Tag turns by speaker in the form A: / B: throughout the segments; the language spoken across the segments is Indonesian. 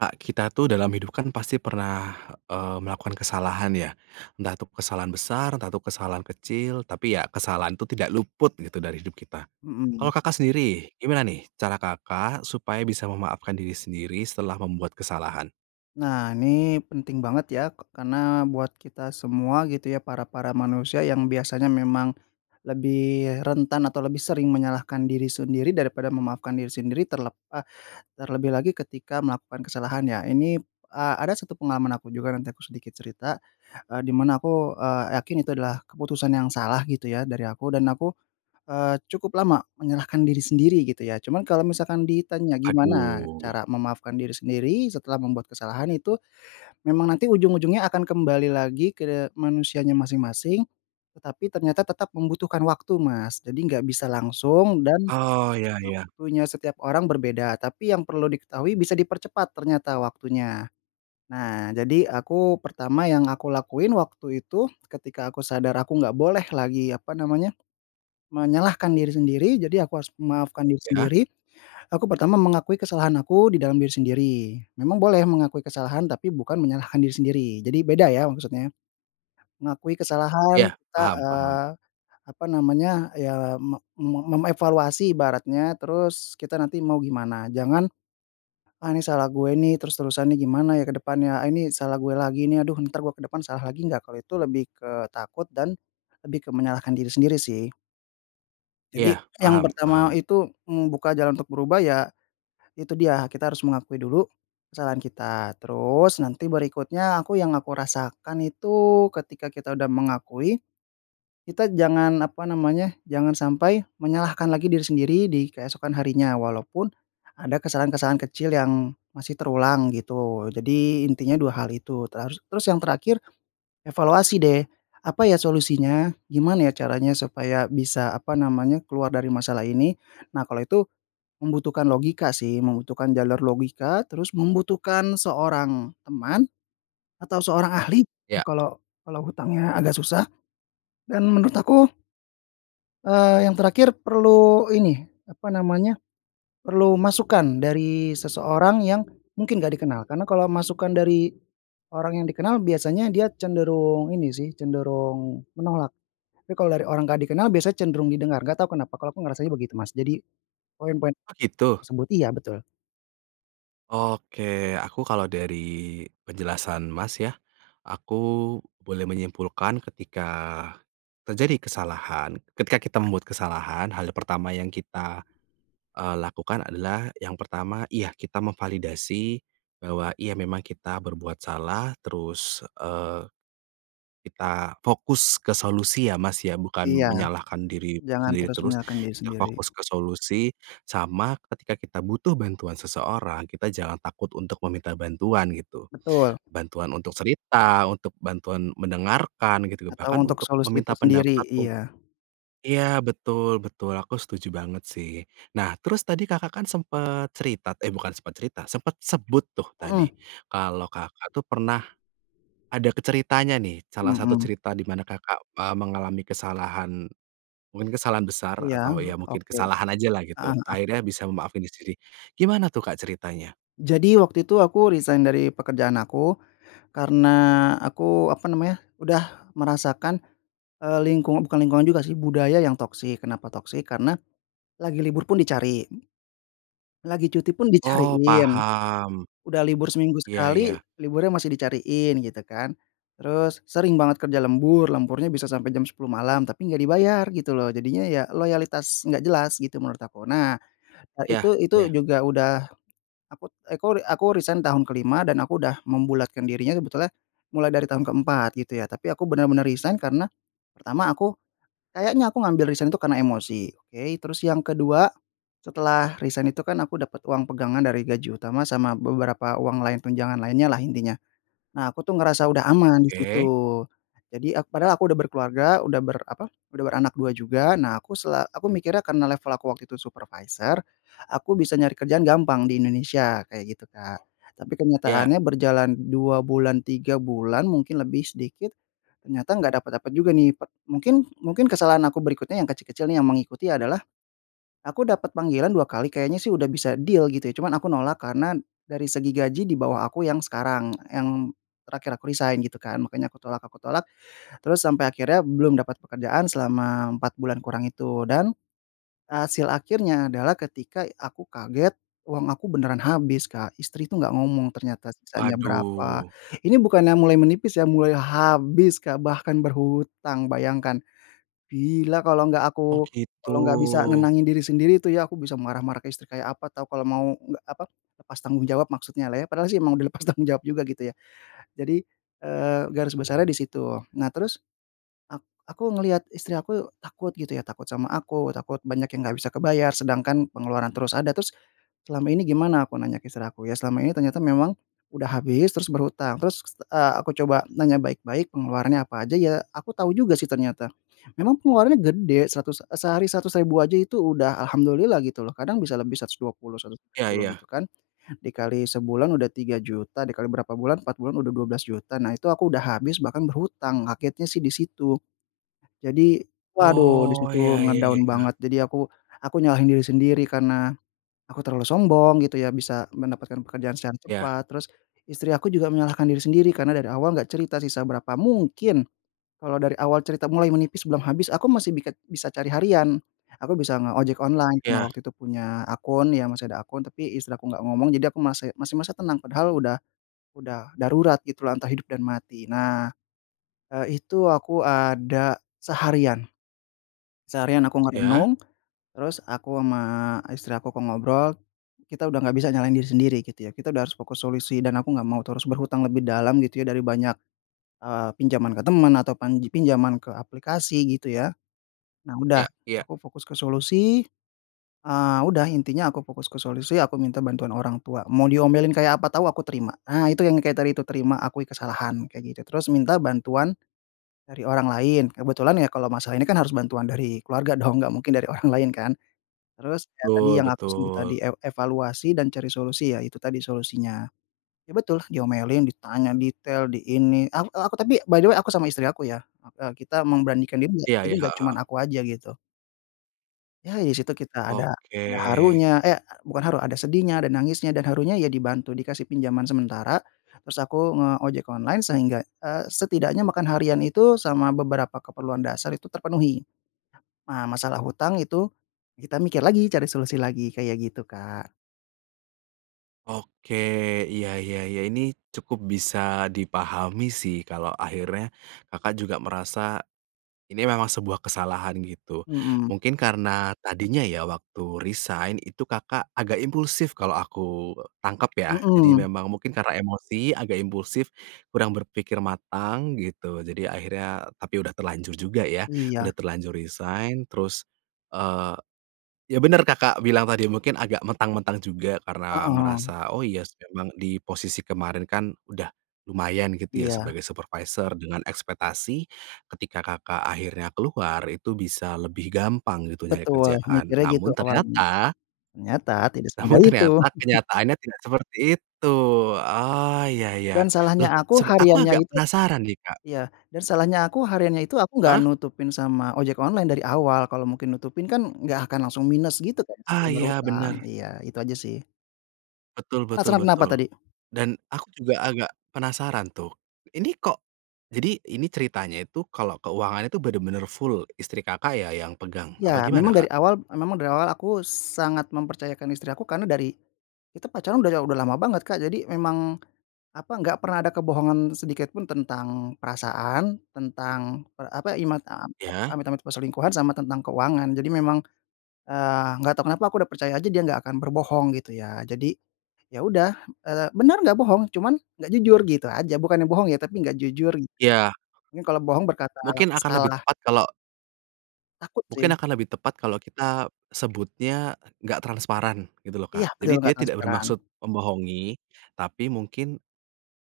A: Kak, kita tuh dalam hidup kan pasti pernah, eee, melakukan kesalahan ya. Entah itu kesalahan besar, entah itu kesalahan kecil. Tapi ya kesalahan itu tidak luput gitu dari hidup kita.
B: Mhm.
A: Kalau Kakak sendiri, gimana nih cara Kakak supaya bisa memaafkan diri sendiri setelah membuat kesalahan?
B: Nah ini penting banget ya, k karena buat kita semua gitu ya, para para manusia yang biasanya memang lebih rentan atau lebih sering menyalahkan diri sendiri daripada memaafkan diri sendiri. Terlep eee, terlebih lagi ketika melakukan kesalahan ya, ini eee, ada 1 pengalaman aku juga, nanti aku sedikit cerita. Eee, di mana aku, eee, yakin itu adalah keputusan yang salah gitu ya dari aku, dan aku, eee, cukup lama menyalahkan diri sendiri gitu ya. Cuman kalau misalkan ditanya, gimana
A: Aduh.
B: cara memaafkan diri sendiri setelah membuat kesalahan itu memang nanti ujung-ujungnya akan kembali lagi ke manusianya masing-masing. Tetapi ternyata tetap membutuhkan waktu, Mas. Jadi enggak bisa langsung dan
A: Oh, iya iya.
B: waktunya setiap orang berbeda. Tapi yang perlu diketahui bisa dipercepat ternyata waktunya. Nah, jadi aku pertama yang aku lakuin waktu itu, ketika aku sadar aku nggak boleh lagi apa namanya, menyalahkan diri sendiri, jadi aku harus memaafkan diri
A: Iya.
B: sendiri. Aku pertama mengakui kesalahan aku di dalam diri sendiri. Memang boleh mengakui kesalahan tapi bukan menyalahkan diri sendiri. Jadi beda ya maksudnya, mengakui kesalahan
A: Iya,
B: kita,
A: paham paham.
B: eee, apa namanya, ya me me memevaluasi ibaratnya, terus kita nanti mau gimana. Jangan, "Ah ini salah gue ini, terus-terusan nih gimana ya ke depannya, ah, ini salah gue lagi ini, aduh ntar gue ke depan salah lagi nggak?" Kalau itu lebih ke takut dan lebih ke menyalahkan diri sendiri sih. Jadi
A: Iya,
B: yang
A: paham
B: pertama
A: paham.
B: itu membuka jalan untuk berubah ya itu dia kita harus mengakui dulu kesalahan kita, terus nanti berikutnya aku yang aku rasakan itu, ketika kita udah mengakui kita jangan apa namanya, jangan sampai menyalahkan lagi diri sendiri di keesokan harinya, walaupun ada kesalahan-kesalahan kecil yang masih terulang gitu. Jadi intinya dua hal itu teru terus yang terakhir evaluasi deh apa ya solusinya? Gimana ya caranya supaya bisa apa namanya keluar dari masalah ini? Nah kalau itu membutuhkan logika sih, membutuhkan jalur logika, terus membutuhkan seorang teman atau seorang ahli,
A: Iya.
B: kala kalau hutangnya agak susah, dan menurut aku eee, yang terakhir perlu ini apa namanya, perlu masukan dari seseorang yang mungkin nggak dikenal, karena kalau masukan dari orang yang dikenal biasanya dia cenderung ini sih, cenderung menolak. Tapi kalau dari orang enggak dikenal biasanya cenderung didengar, enggak tahu kenapa kalau aku ngerasanya begitu, Mas. Jadi poin-poin
A: Oh gitu?
B: tersebut iya betul.
A: Oke, aku kalau dari penjelasan, Mas, ya, aku boleh menyimpulkan ketika terjadi kesalahan ketika kita membuat kesalahan, hal pertama yang kita, eee, lakukan adalah yang pertama, iya kita memvalidasi, bahwa iya memang kita berbuat salah, terus, eee, kita fokus ke solusi ya, Mas, ya, bukan
B: Iya,
A: menyalahkan diri
B: jangan
A: sendiri
B: terus
A: terus,
B: menyalahkan diri
A: kita
B: sendiri.
A: fokus ke solusi, sama ketika kita butuh bantuan seseorang, kita jangan takut untuk meminta bantuan, gitu.
B: Betul.
A: Bantuan untuk cerita, untuk bantuan mendengarkan gitu, bahkan
B: Atau untuk
A: untuk
B: solusi
A: meminta
B: itu
A: pendapat
B: sendiri.
A: untuk
B: Iya.
A: iya, betul betul, aku setuju banget sih. Nah terus tadi Kakak kan sempat cerita eh, bukan sempat cerita, sempat sebut tuh
B: Mhm.
A: tadi kalau Kakak tuh pernah ada ke ceritanya, nih, salah satu
B: Mhm.
A: cerita di mana Kakak, eee, mengalami kesalahan mungkin kesalahan besar
B: Iya,
A: atau ya mungkin
B: oke.
A: kesalahan ajalah gitu,
B: Heeh heeh
A: akhirnya bisa memaafin diri sendiri. Gimana tuh, Kak, ceritanya?
B: Jadi waktu itu aku resign dari pekerjaan aku, karena aku apa namanya udah merasakan, eee, lingkungan bukan lingkungan juga sih, budaya yang toxic. Kenapa toxic karena lagi libur pun dicari, lagi cuti pun
A: Oh,
B: dicariin,
A: paham.
B: udah libur seminggu
A: Iya
B: sekali
A: iya.
B: liburnya masih dicariin gitu kan, terus sering banget kerja lembur, lemburnya bisa sampai jam 10:00 malam, tapi enggak dibayar gitu loh jadinya ya loyalitas nggak jelas gitu menurut aku. Nah,
A: Iya
B: itu itu
A: iya.
B: juga udah, akut akuri aku resign tahun ke-5 dan aku udah membulatkan dirinya sebetulnya mulai dari tahun ke-4 gitu ya, tapi aku benar-benar resign karena pertama aku, kayaknya aku ngambil resign itu karena emosi oke, terus yang kedua setelah resign itu kan aku dapat uang pegangan dari gaji utama sama beberapa uang lain tunjangan lainnyalah intinya. Nah aku tuh ngerasa udah aman di
A: Oke.
B: situ. Jadi, aku padahal aku udah berkeluarga udah ber apa, udah beranak 2 juga, nah aku sela aku mikirnya karena level aku waktu itu supervisor aku bisa nyari kerjaan gampang di Indonesia kayak gitu, Kak, tapi
A: Iya.
B: kenyataannya berjalan 2 bulan 3 bulan mungkin lebih sedikit, ternyata nggak dapat-dapat juga, nih, pet mungkin mungkin kesalahan aku berikutnya yang kecil-kecil, nih, yang mengikuti adalah aku dapat panggilan dua kali kayaknya sih udah bisa deal gitu ya, cuman aku nolak karena dari segi gaji di bawah aku yang sekarang, yang terakhir aku resign gitu kan. Makanya aku tolak, aku tolak terus sampai akhirnya belum dapat pekerjaan selama 4 bulan kurang itu dan hasil akhirnya adalah ketika aku kaget uang aku beneran habis, Kak, istri itu enggak ngomong ternyata sisanya berapa,
A: Waduh.
B: ini bukannya mulai menipis ya, mulai habis, Kak, bahkan berhutang. Bayangkan, bila kalau enggak
A: Oh
B: aku
A: gitu.
B: kalo nggak bisa nenangin diri sendiri itu ya, aku bisa marah-marah ke istri kayak apa tahu, kalau mau nggak apa, lepas tanggung jawab maksudnyalah ya. Padahal sih emang udah lepas tanggung jawab juga gitu ya, jadi, eee, garis besarnya di situ. Nah terus, ak aku ngelihat istri aku takut gitu ya, takut sama aku, takut banyak yang gak bisa kebayar, sedangkan pengeluaran terus ada. Terus selama ini gimana aku nanya istri aku? Ya selama ini ternyata memang udah habis, terus berhutang. Terus, eee, aku coba nanya baik-baik pengeluarannya apa aja, ya aku tahu juga sih ternyata. Memang pengeluarannya gede, seratus e sehari Rp100.000 aja itu udah Alhamdulillah gitu loh kadang bisa lebih Rp120.000, seratus
A: Iya
B: sepuluh
A: iya.
B: gitu kan, dikali sebulan udah Rp3.000.000 dikali berapa bulan 4 bulan udah Rp12.000.000, nah itu aku udah habis bahkan berhutang, kagetnya sih di situ. Jadi, waduh di
A: Oh,
B: situ
A: iya iya iya
B: nge-down
A: iya.
B: banget, jadi aku aku nyalahin diri sendiri karena aku terlalu sombong gitu ya bisa mendapatkan pekerjaan secara
A: Ya.
B: cepat, terus istri aku juga menyalahkan diri sendiri karena dari awal enggak cerita sisa berapa. Mungkin kalau dari awal cerita mulai menipis belum habis aku masih bisa biket bisa cari harian, aku bisa nge-ojek online karena
A: Ya.
B: waktu itu punya akun, ya masih ada akun, tapi istri aku enggak ngomong jadi aku mase masih merasa tenang, padahal udah udah darurat gitulah antara hidup dan mati. Nah, eee, itu aku ada seharian. Seharian aku
A: Iya?
B: merenung, terus aku sama istri aku, aku ngobrol, kita udah nggak bisa nyalahin diri sendiri gitu ya. Kita udah harus fokus solusi dan aku enggak mau terus berhutang lebih dalam gitu ya dari banyak, eee, pinjaman ke teman atau pan pinjaman ke aplikasi gitu ya, nah udah
A: Iya, iya.
B: aku fokus ke solusi, eee, udah intinya aku fokus ke solusi aku minta bantuan orang tua, mau diomelin kayak apa tahu aku terima. Ah itu yang kayak tadi itu terima akui kesalahan kayak gitu, terus minta bantuan dari orang lain, kebetulan ya kalau masalah ini kan harus bantuan dari keluarga dong, enggak mungkin dari orang lain kan. Terus ya tadi
A: Tul
B: yang aku sebut tadi,
A: betul.
B: ev evaluasi dan cari solusi ya itu tadi solusinya. Ya betul diomelin, ditanya detail di ini, ak aku tapi by the way aku sama istri aku ya, e kita memberanikan diri ya
A: Iya
B: jadi
A: iya,
B: enggak
A: Heeh
B: cuman
A: heeh.
B: aku aja gitu. Ya di situ kita ada ada
A: Oke.
B: harunya, eh bukan haru, ada sedihnya, ada nangisnya dan harunya ya dibantu dikasih pinjaman sementara, terus aku nge-ojek online sehingga eee, setidaknya makan harian itu sama beberapa keperluan dasar itu terpenuhi. Nah, masalah hutang itu kita mikir lagi cari solusi lagi, kayak gitu, Kak.
A: Oke, iya iya iya, ini cukup bisa dipahami sih, kalau akhirnya Kakak juga merasa ini memang sebuah kesalahan gitu.
B: Mhm.
A: Mungkin karena tadinya ya waktu resign itu Kakak agak impulsif kalau aku tangkap ya, jadi
B: Mhm.
A: memang mungkin karena emosi agak impulsif, kurang berpikir matang gitu, jadi akhirnya tapi udah terlanjur juga ya,
B: Iya.
A: udah terlanjur resign terus, eee, ya bener Kakak bilang tadi, mungkin agak mentang-mentang juga karena
B: Heeh.
A: merasa oh iya sih emang di posisi kemarin kan udah lumayan gitu ya
B: Iya.
A: sebagai supervisor dengan ekspektasi, ketika Kakak akhirnya keluar itu bisa lebih gampang gitu nyari
B: Betul
A: kerjaan,
B: mikirnya
A: namun
B: gitu awalnya,
A: ternyata
B: ternyata tidak
A: namun
B: semudah itu.
A: ternyata, kenyataannya tidak seperti itu. Oh, iya iya.
B: Dan
A: Loh,
B: salahnya aku
A: seb aku
B: hariannya
A: agak
B: itu
A: penasaran, nih, Kak.
B: iya, dan salahnya aku hariannya itu aku nggak
A: Heeh?
B: nutupin sama ojek online dari awal, kalau mungkin nutupin kan nggak akan langsung minus gitu kan sampai
A: Ah iya,
B: berhutang,
A: bener.
B: iya itu aja sih.
A: Betul betul
B: Penasaran kenapa
A: betul.
B: tadi?
A: Dan aku juga agak penasaran tuh, ini kok jadi, ini ceritanya itu kalau keuangan itu benar-benar full istri Kakak ya yang pegang? Apa
B: Ya
A: gimana,
B: memang
A: Kak?
B: dari awal memang dari awal aku sangat mempercayakan istri aku karena dari kita pacaran dari aw udah lama banget, Kak, jadi memang apa enggak pernah ada kebohongan sedikit pun tentang perasaan, tentang per apa, imat
A: Iya.
B: amit amit perselingkuhan, sama tentang keuangan, jadi memang, eee, enggak tahu kenapa aku udah percaya aja dia enggak akan berbohong gitu ya, jadi ya udah, eee, benar nggak bohong, cuman nggak jujur gitu aja, bukannya bohong ya tapi nggak jujur.
A: Iya.
B: Nye kalau bohong berkata
A: Mungkin akan lebih
B: salah.
A: tepat kalau
B: Takut
A: mungkin
B: sih.
A: akan lebih tepat kalau kita sebutnya nggak transparan gitu loh,
B: Iya
A: Kak, jadi
B: bener,
A: dia
B: nggak
A: tidak
B: transparan.
A: bermaksud membohongi, tapi mungkin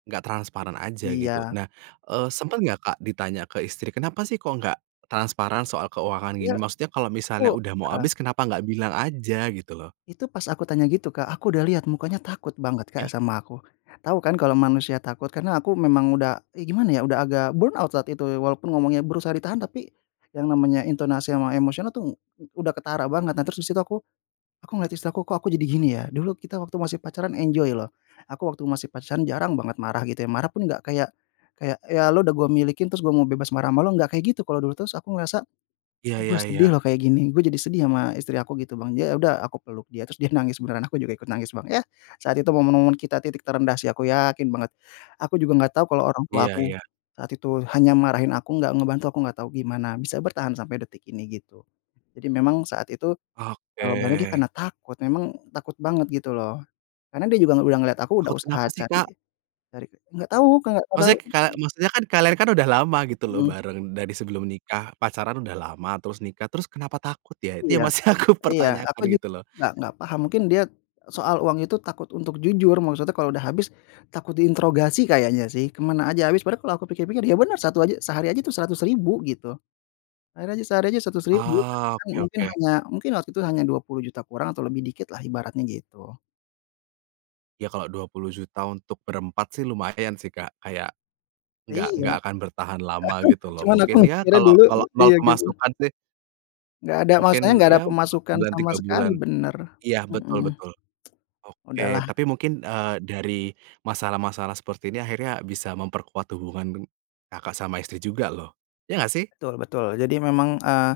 A: nggak transparan aja gitu.
B: Iya.
A: Nah, eee, sempet nggak, Kak, ditanya ke istri, kenapa sih kok nggak transparan soal keuangan gini?
B: Iya.
A: Maksudnya kalau
B: Aku,
A: misalnya udah mau
B: heeh.
A: habis, kenapa nggak bilang aja gitu loh.
B: Itu pas aku tanya gitu, Kak, aku udah lihat mukanya takut banget,
A: Iya.
B: Kak, sama aku, tahu kan kalau manusia takut? Karena aku memang udah e gimana ya, udah agak burnout saat itu ya walaupun ngomongnya berusaha ditahan, tapi yang namanya intonasi sama emosional tuh udah ketara banget, dan terus di situ aku aku ngeliat istri aku kok aku jadi gini ya. Dulu kita waktu masih pacaran enjoy loh, aku waktu masih pacaran jarang banget marah gitu ya, marah pun enggak kayak kayak ya lu udah gue miliki, terus gue mau bebas marah sama lu enggak kayak gitu kalau dulu. Terus aku ngerasa,
A: Iya
B: kok
A: iya
B: gue sedih
A: iya.
B: loh kayak gini, gue jadi sedih sama istri aku gitu, Bang, ya udah aku peluk dia, terus dia nangis beneran, aku juga ikut nangis, Bang, yah, saat itu momen-momen kita titik terendah sih, aku yakin banget. Aku juga nggak tahu kalau orang
A: Iya
B: tuaku
A: iya.
B: saat itu hanya marahin aku nggak ngebantu, aku nggak tahu gimana bisa bertahan sampai detik ini, gitu. Jadi memang saat itu jawabannya dia
A: Oke.
B: karena takut, memang takut banget gitu loh. Karena dia juga udah ngelihat aku udah
A: Takut kenapa
B: usaha
A: sih, Kak?
B: cari cari ke nggak tahu, Kak, enggak tahu.
A: Maksudnya ka maksudnya kan kalian kan udah lama gitu loh
B: Mhm.
A: bareng, dari sebelum nikah pacaran udah lama, terus nikah, terus kenapa takut ya? Itu
B: Iya.
A: yang masih aku
B: Iya, aku
A: pertanyakan
B: jug
A: gitu loh.
B: nggak nggak paham, mungkin dia soal uang itu takut untuk jujur, maksudnya kalau udah habis takut diintrogasi kayaknya sih ke mana aja habis padahal kalau aku pikir-pikir ya benar, satu aja sehari aja itu Rp100.000 gitu, akhirnya sehari aja Rp100.000,
A: Oh,
B: ternyata mungkin
A: oke-oke.
B: hanya mungkin waktu itu hanya Rp20.000.000 kurang atau lebih dikitlah ibaratnya gitu.
A: Ya kalau Rp20.000.000 untuk berempat sih lumayan sih, Kak, kayak, nggak
B: Iya.
A: nggak akan bertahan lama gitu loh,
B: Cuma aku
A: mungkin ya,
B: mikirnya
A: kalau
B: dulu
A: kalau nol
B: iya gitu.
A: pemasukan sih
B: Nggak ada masalahnya
A: mungkin
B: nggak ada
A: ya 4
B: pemasukan
A: bulan
B: sama
A: 3
B: sekali,
A: bulan
B: bener,
A: iya betul
B: mhm.
A: betul. Oke,
B: Udahlah.
A: tapi mungkin, eee, dari masalah-masalah seperti ini akhirnya bisa memperkuat hubungan deng Kakak sama istri juga loh. Iya nggak sih?
B: Betul betul. Jadi memang, eee,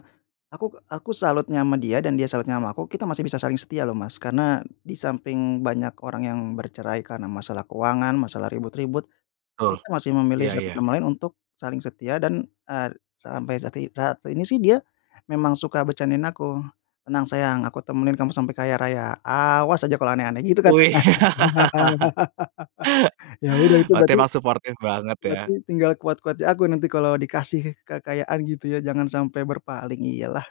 B: aku aku salutnya sama dia dan dia salutnya sama aku, kita masih bisa saling setia loh, Mas. Karena di samping banyak orang yang bercerai karena masalah keuangan, masalah ribut-ribut,
A: Betul,
B: kita masih memilih
A: iya
B: satu
A: iya.
B: sama lain untuk saling setia dan, eee, sampai sati saat ini sih dia memang suka bercandain aku, "Tenang sayang, aku temenin kamu sampai kaya raya, awas aja kalau aneh-aneh." Gitu katanya.
A: Wih.
B: Ya udah itu
A: Berarti
B: berarti
A: emang suportif banget ya.
B: berarti tinggal kuat-kuatnya aku nanti kalau dikasih kekayaan gitu ya, jangan sampai berpaling, iyalah.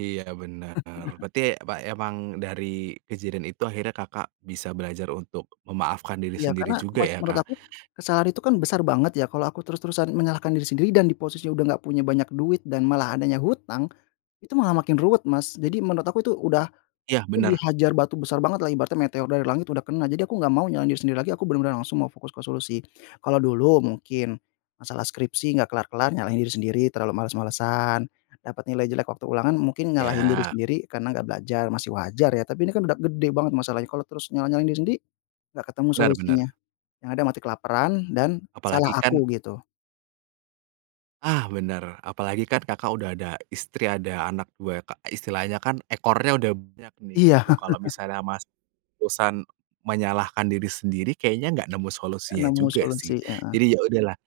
A: Iya bener. Berarti, apa emang dari kejadian itu akhirnya Kakak bisa belajar untuk memaafkan diri
B: Iya
A: sendiri
B: karena
A: juga
B: mes
A: ya
B: menurut
A: Kak?
B: aku, kesalahan itu kan besar banget ya, kalau aku terus-terusan menyalahkan diri sendiri dan di posisi udah nggak punya banyak duit dan malah adanya hutang, itu malah makin ruwet Mas. Jadi menurut aku tuh udah,
A: Iya,
B: aku
A: bener.
B: dihajar batu besar bangetlah ibaratnya meteor dari langit udah kena, jadi aku nggak mau nyalahin diri sendiri lagi, aku benar-benar langsung fokus ke solusi. Kalau dulu mungkin, masalah skripsi nggak kelar-kelar nyalahin diri sendiri terlalu males-malesan, dapat nilai jelek waktu ulangan mungkin nyalahin diri
A: Iya.
B: sendiri karena nggak belajar, masih wajar ya. Tapi ini kan udah gede banget masalahnya, kalau terus nyalah-nyalahin diri sendiri enggak ketemu
A: Bener
B: solusinya,
A: bener.
B: yang ada mati kelaparan dan
A: Apa lagi
B: salah
A: kan
B: aku gitu.
A: Ah bener, apalagi kan Kakak udah ada istri, ada anak 2 ya Kak, istilahnya kan ekornya udah banyak nih
B: Iya.
A: gitu. Kalau misalnya masih terusan menyalahkan diri sendiri, kayaknya nggak nemu
B: Gak
A: solusinya
B: nemu
A: juga sih.
B: solusi, heeh.
A: Jadi ya udahlah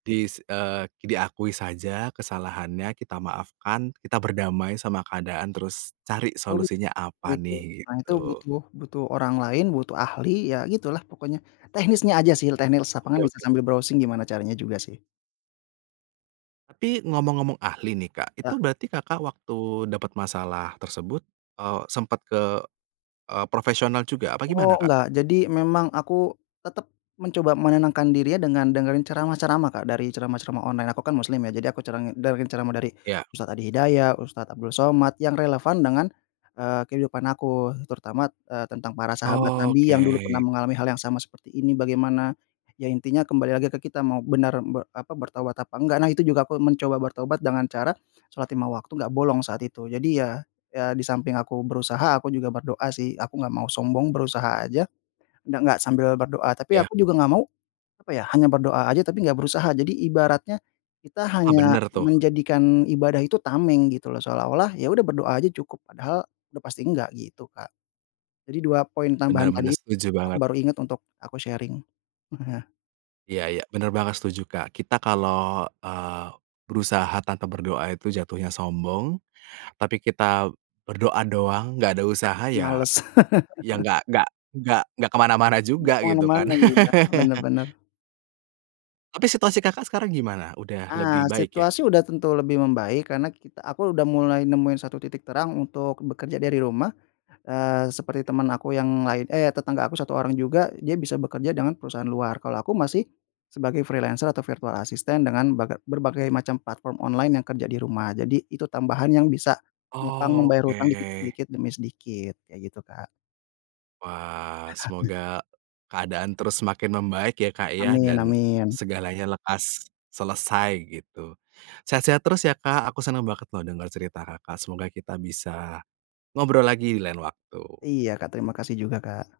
A: dis eee, diakui saja kesalahannya, kita maafkan, kita berdamai sama keadaan, terus cari
B: Solu
A: solusinya apa
B: gitu,
A: nih,
B: nah itu
A: gitu.
B: butuh butuh orang lain, butuh ahli, ya gitulah pokoknya. Teknisnya aja sih teh, teknis lapangan
A: Oke
B: bisa
A: oke.
B: sambil browsing gimana caranya juga sih.
A: Tapi ngomong-ngomong ahli nih Kak, itu
B: Ya.
A: berarti Kakak waktu dapat masalah tersebut, eee, sempat ke, eee, profesional juga, apa gimana
B: Oh
A: Kak?
B: enggak, jadi memang aku tetap mencoba menenangkan dirinya dengan dengerin ceramah-ceramah Kak, dari ceramah-ceramah online. Aku kan muslim ya, jadi aku cerengi dengerin ceramah dari
A: Iya.
B: Ustad Adi Hidayat, Ustad Abdul Somad yang relevan dengan, eee, kehidupan aku terutama, eee, tentang para sahabat
A: Oh
B: nabi yang dulu pernah
A: oke.
B: mengalami hal yang sama seperti ini bagaimana, ya intinya kembali lagi ke kita mau benaran be apa, bertaubat apa enggak. Nah itu juga mencoba bertaubat dengan cara shalat 5 waktu nggak bolong saat itu. Jadi ya, ya di samping aku berusaha aku juga berdoa sih, aku nggak mau sombong berusaha aja, d nggak sambil berdoa. Tapi
A: Iya.
B: aku juga nggak mau, apa ya, hanya berdoa aja tapi nggak berusaha. Jadi ibaratnya, kita
A: Ah
B: hanya
A: bener tuh.
B: menjadikan ibadah itu tameng gitu loh, seolah-olah ya udah berdoa aja cukup padahal udah pasti nggak, gitu Kak. Jadi 2 poin
A: Bener
B: tambahan
A: bener,
B: tadi,
A: setuju
B: aku
A: banget.
B: baru ingat untuk aku sharing.
A: Iya iya, bener banget, setuju Kak. Kita kalau, eee, berusaha tanpa berdoa itu jatuhnya sombong, tapi kita berdoa doang nggak ada usaha ya,
B: Males.
A: ya nggak nggak nggak nggak ke mana-mana
B: Mbak
A: juga gitu kan?
B: kemana-mana ninya, benar benar.
A: Tapi situasi Kakak sekarang gimana? Udah lebih
B: Ah,
A: baik ya?
B: situasi udah tentu lebih membaik karena kit aku udah mulai nemuin satu titik terang untuk bekerja dari rumah, eee, seperti teman aku yang lain eh tetangga aku 1 orang juga, dia bisa bekerja dengan perusahaan luar. Kalau aku masih sebagai freelancer atau virtual assistant dengan baga berbagai macam platform online yang kerja di rumah. Jadi itu tambahan yang bisa nupang
A: Oh
B: membayar hutang dikit
A: oke.
B: sedikit demi sedikit, kayak gitu Kak.
A: Wah, semoga keadaan terus semakin membaik ya Kak ya,
B: Amin
A: dan
B: amin.
A: segalanya lekas selesai gitu. Sehat-sehat terus ya Kak, aku senang banget loh dengar cerita Kakak, semoga kita bisa ngobrol lagi di lain waktu.
B: Iya Kak, terima kasih juga Kak.